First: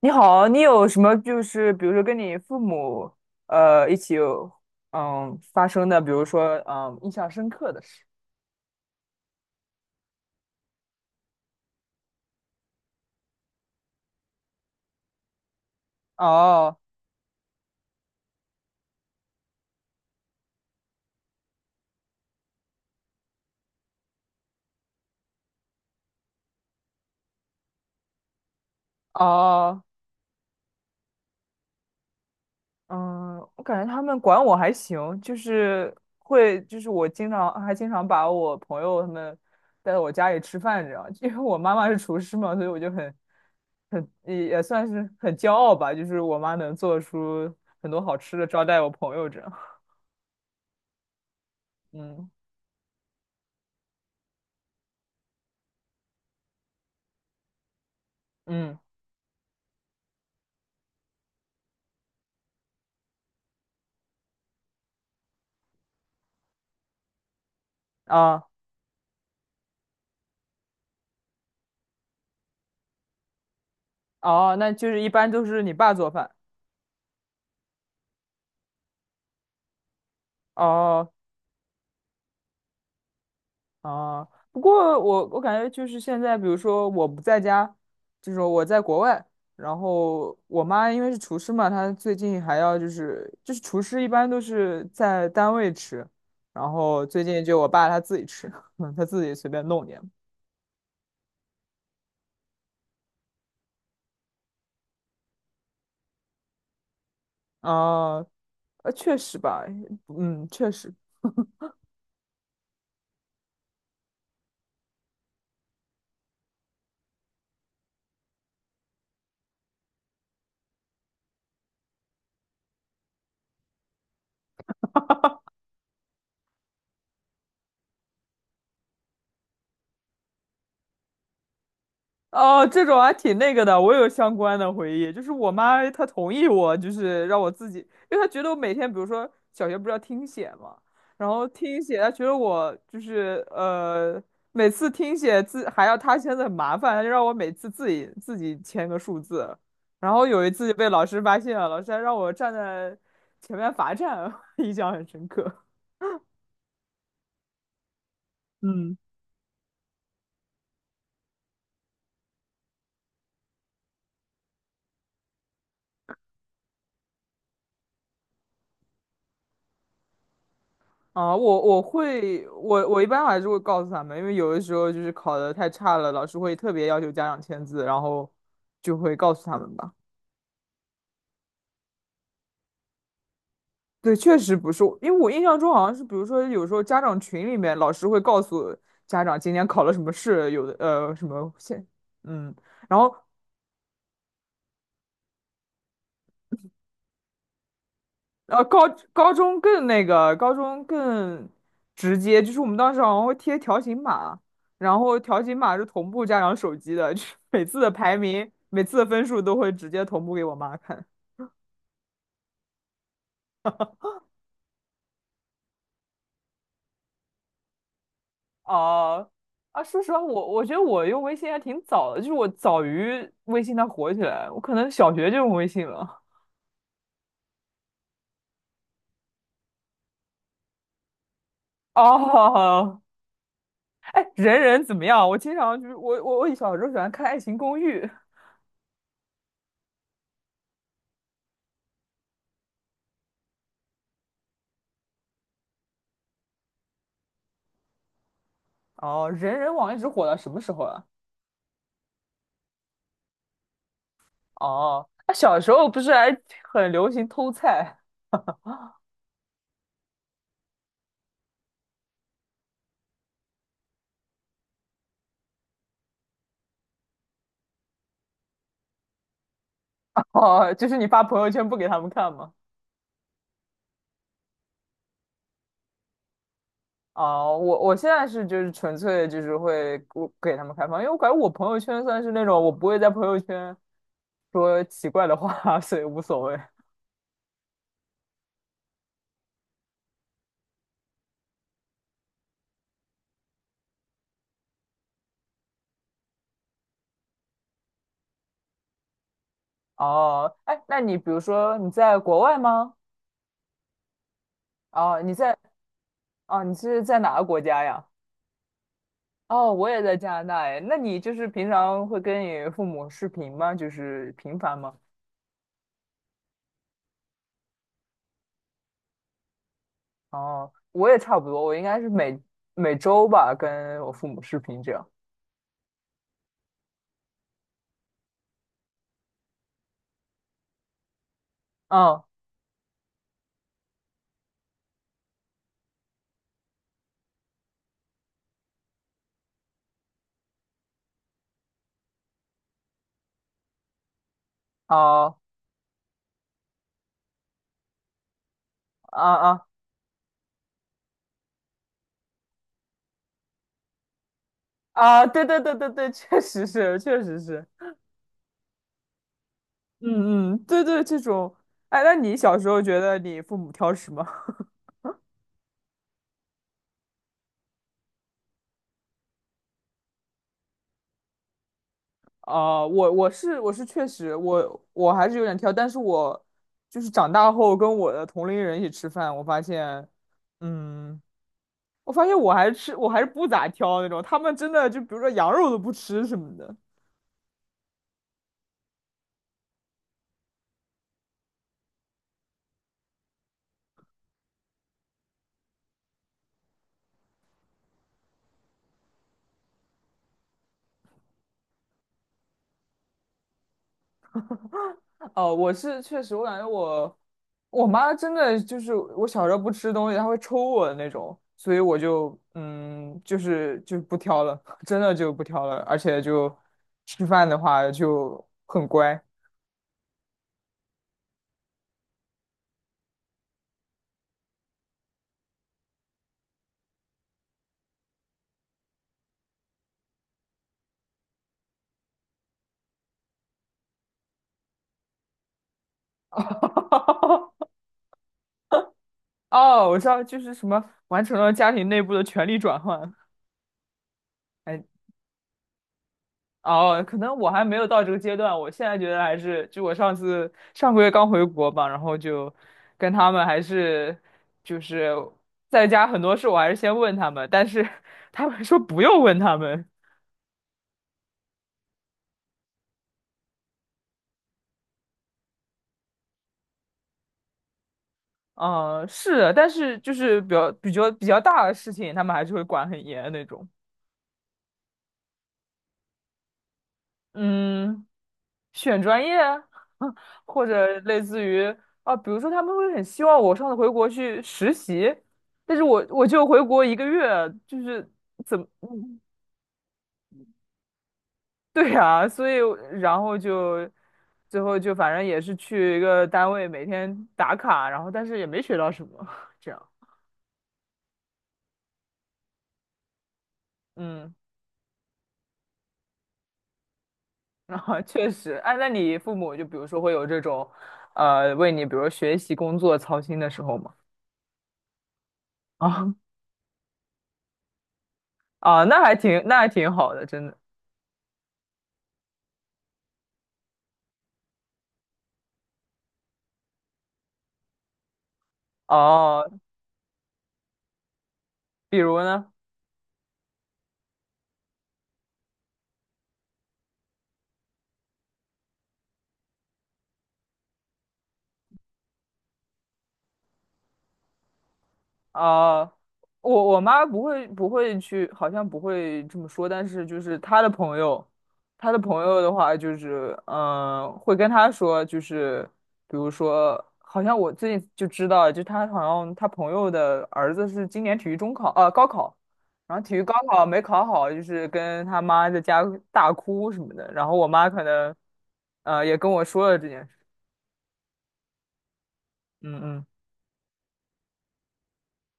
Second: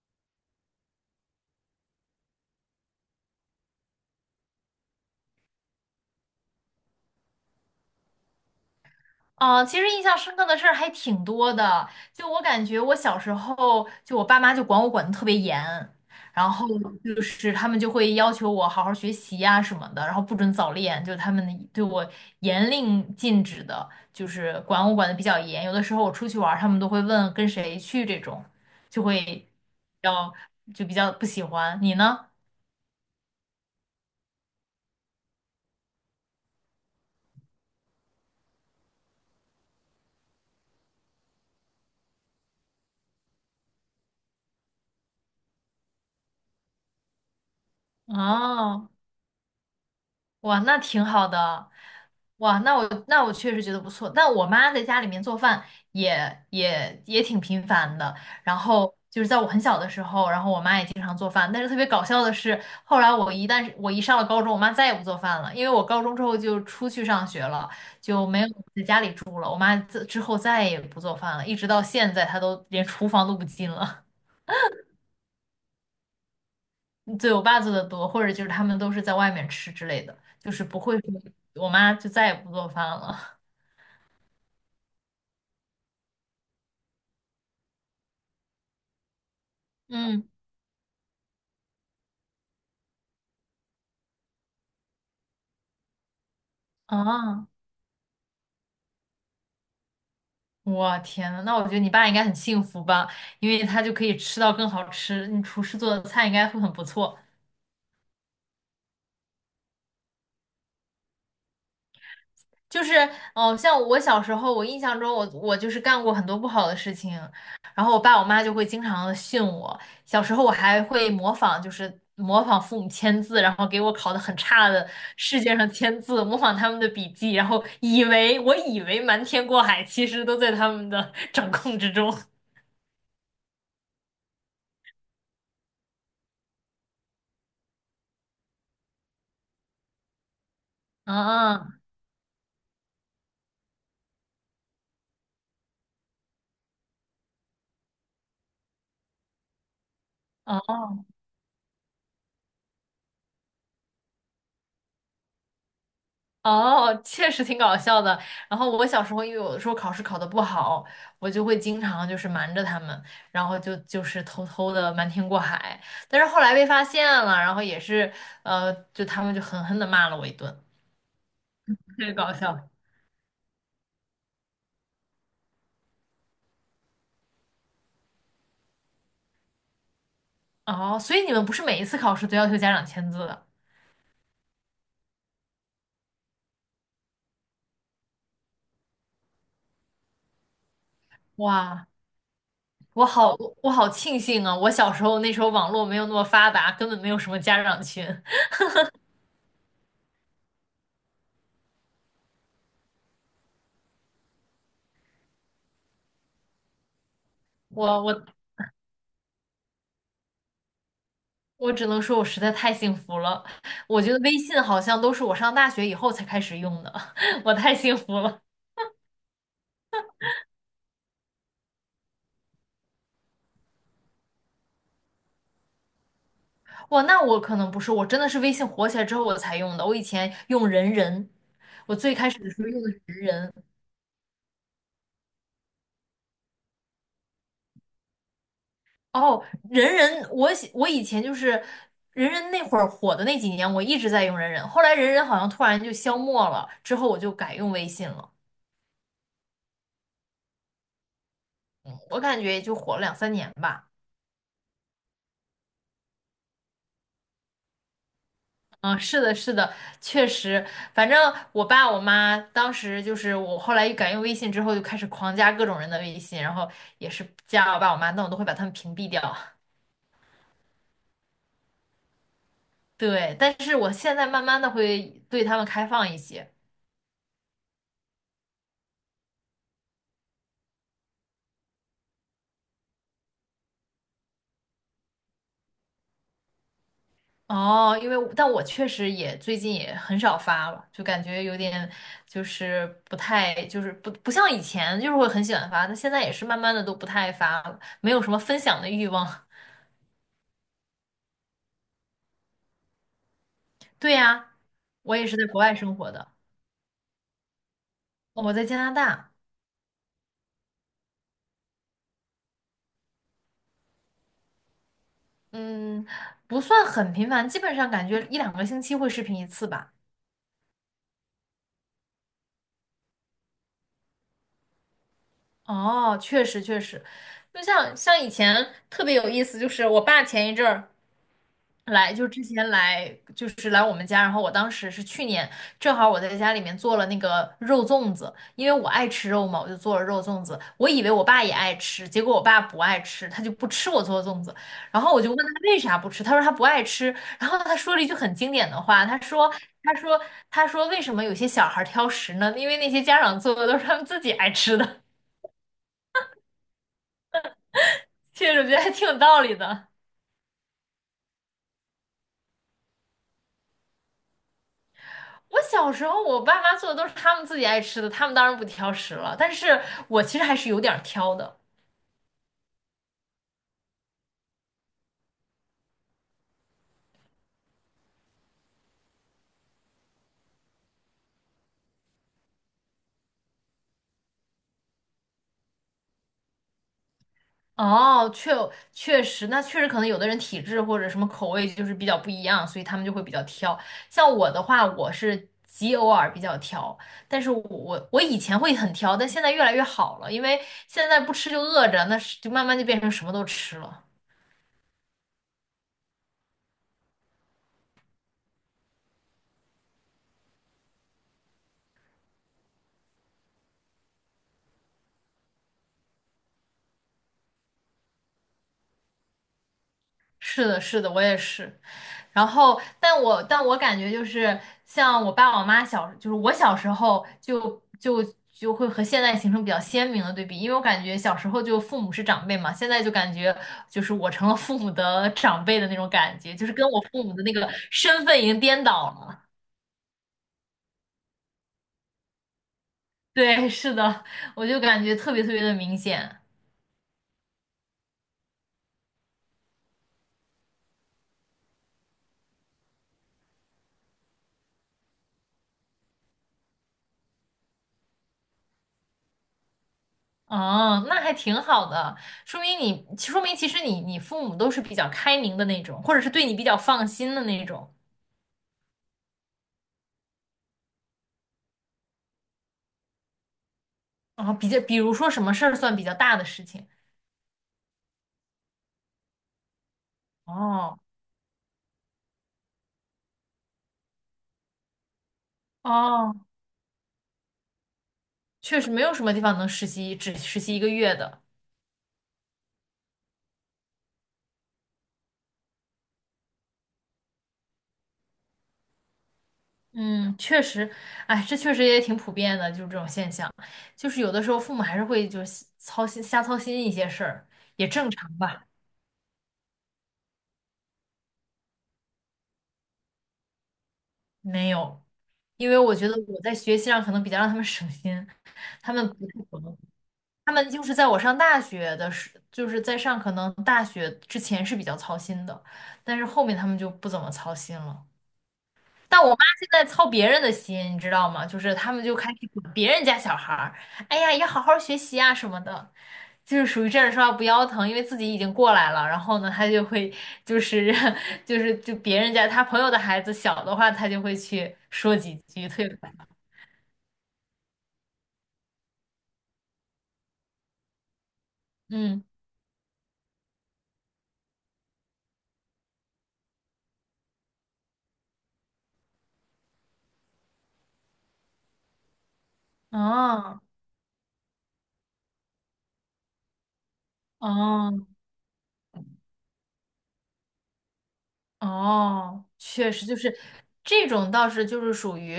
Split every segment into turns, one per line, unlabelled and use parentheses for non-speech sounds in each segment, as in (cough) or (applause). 你好，你有什么就是比如说跟你父母一起有发生的，比如说印象深刻的事？
啊、其实印象深刻的事儿还挺多的。就我感觉，我小时候就我爸妈就管我管得特别严，然后
哦。
就是他们就会要求我好好学习呀、什么的，然后不准早恋，就他们对我严令禁止的，就是管我管得比较严。有的时候我出去玩儿，他们都会问跟谁去这种，就会比
哦，
较就比较不喜欢。你呢？
嗯，我感觉他们管我还行，就是会就是我经常还经常把我朋友他们带到我家里吃饭这样，(laughs) 因为我妈妈是厨师嘛，所以我就很，也算是很骄傲吧，就是我妈能做出很多好吃的招待
哦。
我朋友这样，
哇，那挺好的。
嗯
哇，那我确实觉得不错。但我妈在家里面做饭也挺频繁的。然
嗯
后就是在我很小的时候，然后我妈也经常做饭。但是特别搞笑的是，后来我一上了高中，我妈再也不做饭了，因为我高中之后就出去上学了，就没
啊。
有自己住了。我妈之后再也不做饭了，一直到现在她都连厨房都不进了。
哦，那就是一般都是你爸做饭。
(laughs) 对，我爸做的多，或者就是他们都是在外面吃之类的，就是不会
哦。
说我妈就再也不做饭了。
哦，不过我感觉就是现在，比如说我不在家，就是我在国外，然
嗯。
后我妈因为是厨师嘛，她最近还要就是厨师一般都是在单位吃，然后最近
啊，
就我爸他自己吃，(laughs) 他自己随便弄点。
我天呐，那我觉得你爸应该很幸福吧，因为他就可以吃到更好吃，你厨师做的菜应该会很不错。
啊，确实吧，嗯，确实。
就是，哦，像我小时候，我印象中我就是干过很多不好的事情，然后我爸我妈就会经常的训我。小时候我还会模仿，就是模仿父母签字，然后给我考的很差的试卷上签字，模仿他们的笔记，然后以为瞒天过海，其实都在他们的掌控之中。
哦，这种还挺那个的，我有相关的回忆，就是我妈她同意我，就是让我自己，因为她觉得我每天，比如说小学不是要听写嘛，然后
啊，
听写，她觉得我每次听写字还要她签字很麻烦，她就让我每次自己签个数字，然后有一次就被老
哦。
师发现了，老师还让我站在前面罚站，(laughs) 印象很深刻。
哦，确实挺搞笑的。然后我
嗯。
小时候，因为有的时候考试考得不好，我就会经常就是瞒着他们，然后就是偷偷的瞒天过海。但是后来被发现了，然后也是就他们就狠狠的骂了我一顿，
啊，我
特
我
别搞
会，
笑。
我一般还是会告诉他们，因为有的时候就是考的太差了，老师会特别要求家长签字，然后就会告诉他们吧。
哦，所以你们不是每一次考试都要求家长签字的？
对，确实不是，我因为我印象中好像是，比如说有时候家长群里面，老师会告诉家长今天考了什么试，有的什么现，
哇，
嗯，然
我
后
好我好庆幸啊！我小时候那时候网络没有那么发达，根本没有什么家长群。
呃，高高中更那个，高中更直接，就是我们当时好像会贴条形码，然后条形码是同步家长手机的，就是 (laughs) 每次的
我
排
我
名、每次的分数都会直接同步给我妈看。
我只能说，我实在太幸福了。我觉得微信好像都是我上大学以后才开始用的，(laughs) 我太幸福了。
哦，啊，说实话，我觉得我用微信还挺早的，就是我早于微信它火起来，我可能小学就用微信了。
哇，那我可能不是，我真的是微信火起来之后我才用的。我以前用人人，我
(laughs)
最开始的时候用的是
哦，
人人。
哎，人人怎么样？我经常就是我小时候喜欢看《爱情公寓》，
哦，人人，我以前就是人人那会儿火的那几年，我一直在用人人。后来人人好像突然就消没了，之后我就改用微信了。
哦，人人网一直火到什么时候啊？
我感觉也就火了两三年吧。
哦，那小时候不是还很流行偷菜？
嗯，是的，是的，确实，反正我爸我妈当时就是我后来一改用微信之后，就开始狂加各种人的微信，然后也是加我爸我妈，但我都会把他们屏蔽掉。
(laughs) 哦，就是你发朋友圈不给他们看吗？
(laughs) 对，但是我现在慢慢的会对他们开放一些。
哦，我我现在是就是纯粹就是会我给他们开放，因为我感觉我朋友圈算是那种我不会在朋友圈说奇怪的话，(laughs) 所以无所谓。
哦，因为我但我确实也最近也很少发了，就感觉有点就是不太就是不不像以前就是会很喜欢发，但现在也是慢慢的都不太发了，没有什么分享的欲望。
哦，哎，那你比如说你在国外吗？
(laughs) 对呀，我
哦，
也
你
是在
在。
国外生活的。
哦，你是在哪个国家呀？
我在加拿大。
哦，我也在加拿大哎。那你就是平常会跟你父母视频吗？就是频繁吗？
嗯，不算很频繁，基本上感觉一两个星期会视频一次吧。
哦，我也差不多，我应该是每周吧，跟我父母视频这样。
哦，确实确实，就像以前特别有意思，就是我爸前一阵儿来，
嗯，
就之前来，就是来我们家，然后我当时是去年，正好我在家里面做了那个肉粽子，因为我爱吃肉嘛，我就做了肉粽子。我以为我爸也爱吃，结果我爸不爱吃，他就不吃我做的粽子。然后我就问
好，
他为啥不吃，他说他不爱吃。然后他说了一句很经典的话，
啊啊
他说，他说为什么有些小孩挑食呢？因为那些家长做的都是他们自己爱吃的。
啊，对对对对对，确实是，确实是，
(laughs) 确实我觉得还挺有道理的。
嗯嗯，对对，这种，哎，那你小时候觉得你父母挑食吗？(laughs)
我小时候，我爸妈做的都是他们自己爱吃的，他们当然不挑食了。但是我其实还是有点儿挑的。
啊、我我是我是确实，我还是有点挑，但是我就是长大后跟我的同龄人一起吃饭，我发现，嗯，我发现我还是吃，我还是不咋挑那种，他们真的就比如说羊肉都不吃什么的。
哦，确实，那确实可能有的人体质或者什么口味就是比较不一样，所以他们就会比较挑。像我的话，我是极偶尔比较挑，但是我以前会很挑，但现在越来越好了，因为现在不吃就饿着，那是就慢慢就变成什么都吃了。
哦，我是确实，我感觉我妈真的就是我小时候不吃东西，她会抽我的那种，所以我就嗯，就不挑了，(laughs) 真的就不挑了，而且就吃饭的话就很乖。
是的，是的，我也是。然后，但我感觉就是像我爸我妈小，就是我小时候就就会和现在形成比较鲜明的对比，因为我感觉小时候就父母是长辈嘛，现在就感觉就是我成了父母的长辈的那种感觉，就是跟我父母的那个
(laughs)
身份已经颠倒了。
哦，我知道，就是什么完成了家庭内部的权力转换。
对，是的，
(laughs)
我就
哎，
感觉特别特别的明显。
哦，可能我还没有到这个阶段，我现在觉得还是，就我上次上个月刚回国吧，然后就跟他们还是就是在家很多事我还是先问他们，但是他们说不用问他们。
哦，那还挺好的，说明你，说明其实你你父母都是比较开明的那种，或者是对你比较放心的那种。
嗯，是的，但是就是比较大的事情，他们还是会管很严的那种。
哦，比较，比如说什么事儿算比较大的事情？
嗯，选专业啊，(laughs) 或者
哦
类似于啊，比如说他们会很希望我上次回国去实习，但是我
哦，
就回国一个月，就是怎么，(laughs)
确实没有
嗯。
什么地方能实习，只实习一个月的。
对啊，所以然后就最后就反正也是去一个单位每天打卡，然后但是也没学到什么，(laughs) 这样，
嗯，确实，哎，这确实也挺普遍的，就是这种现象，就是有
嗯，
的时候父母还是会就是操心瞎操心一些事儿，
然
也
后
正
确
常
实，
吧。
哎，那你父母就比如说会有这种，为你比如学习工作操心的时候吗？
没有，因为
(laughs)
我觉
啊。
得我在学习上可能比较让他们省心，
啊，
他
那
们
还
不太
挺那还
懂，
挺好的，真
他
的。
们就是在我上大学的时，就是在上可能大学之前是比较操心的，但是后面他们就不怎么操心了。但我妈
哦，
现在操别人的心，你知道吗？就是他
比
们就
如
开始
呢，
管别人家小孩儿，哎呀，要好好学习啊什么的，就是属于站着说话不腰疼，因为自己已经过来了。然后呢，他就会就是 (laughs) 就是就别人家他朋友的孩子小的话，他就会去说几句
啊、
退回
我妈不会去，好像不会这么说，但是就是她的朋友，她的朋
嗯，
友的话，就是会跟她说，就是比如说，好像我最近就知道，就她好像她朋友的儿子是今年体育中考，高考，然后体育高
哦
考没考好，就是跟他妈在家大哭什么的，然后我妈可
哦
能，也跟我说了这件事，
哦，
嗯
确
嗯。
实就是这种倒是就是属于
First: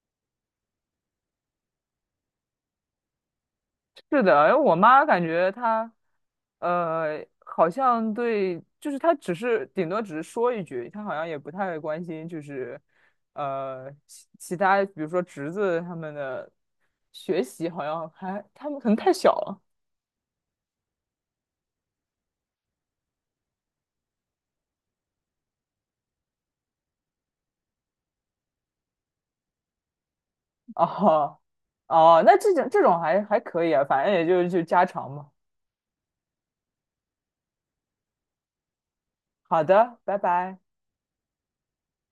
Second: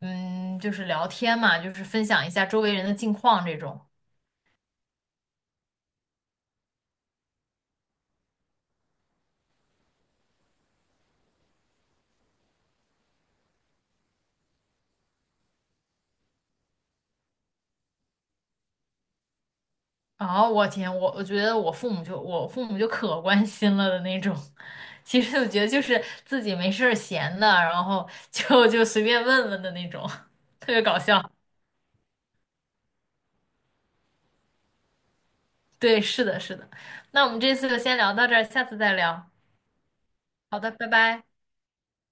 嗯，就是聊天嘛，就是分享一下周围人的近况这种。
是的，因为我妈感觉她，好像对，就是她只是顶多只是说一句，她好像也不太关心，就是，其他，比如说侄子他们的学习，好像还他们可能太小了。
哦，我天，我觉得我父母就可关心了的那种。(laughs) 其实我觉得就是自己没事儿闲的，然后 (laughs) 就随便问问的那种，(laughs) 特别搞笑。
哦，哦，那这种还可以啊，反正也就是就家常嘛。
对，是的，是的。那我们这次就先聊到这儿，下次再聊。
好的，拜拜。
好的，拜拜。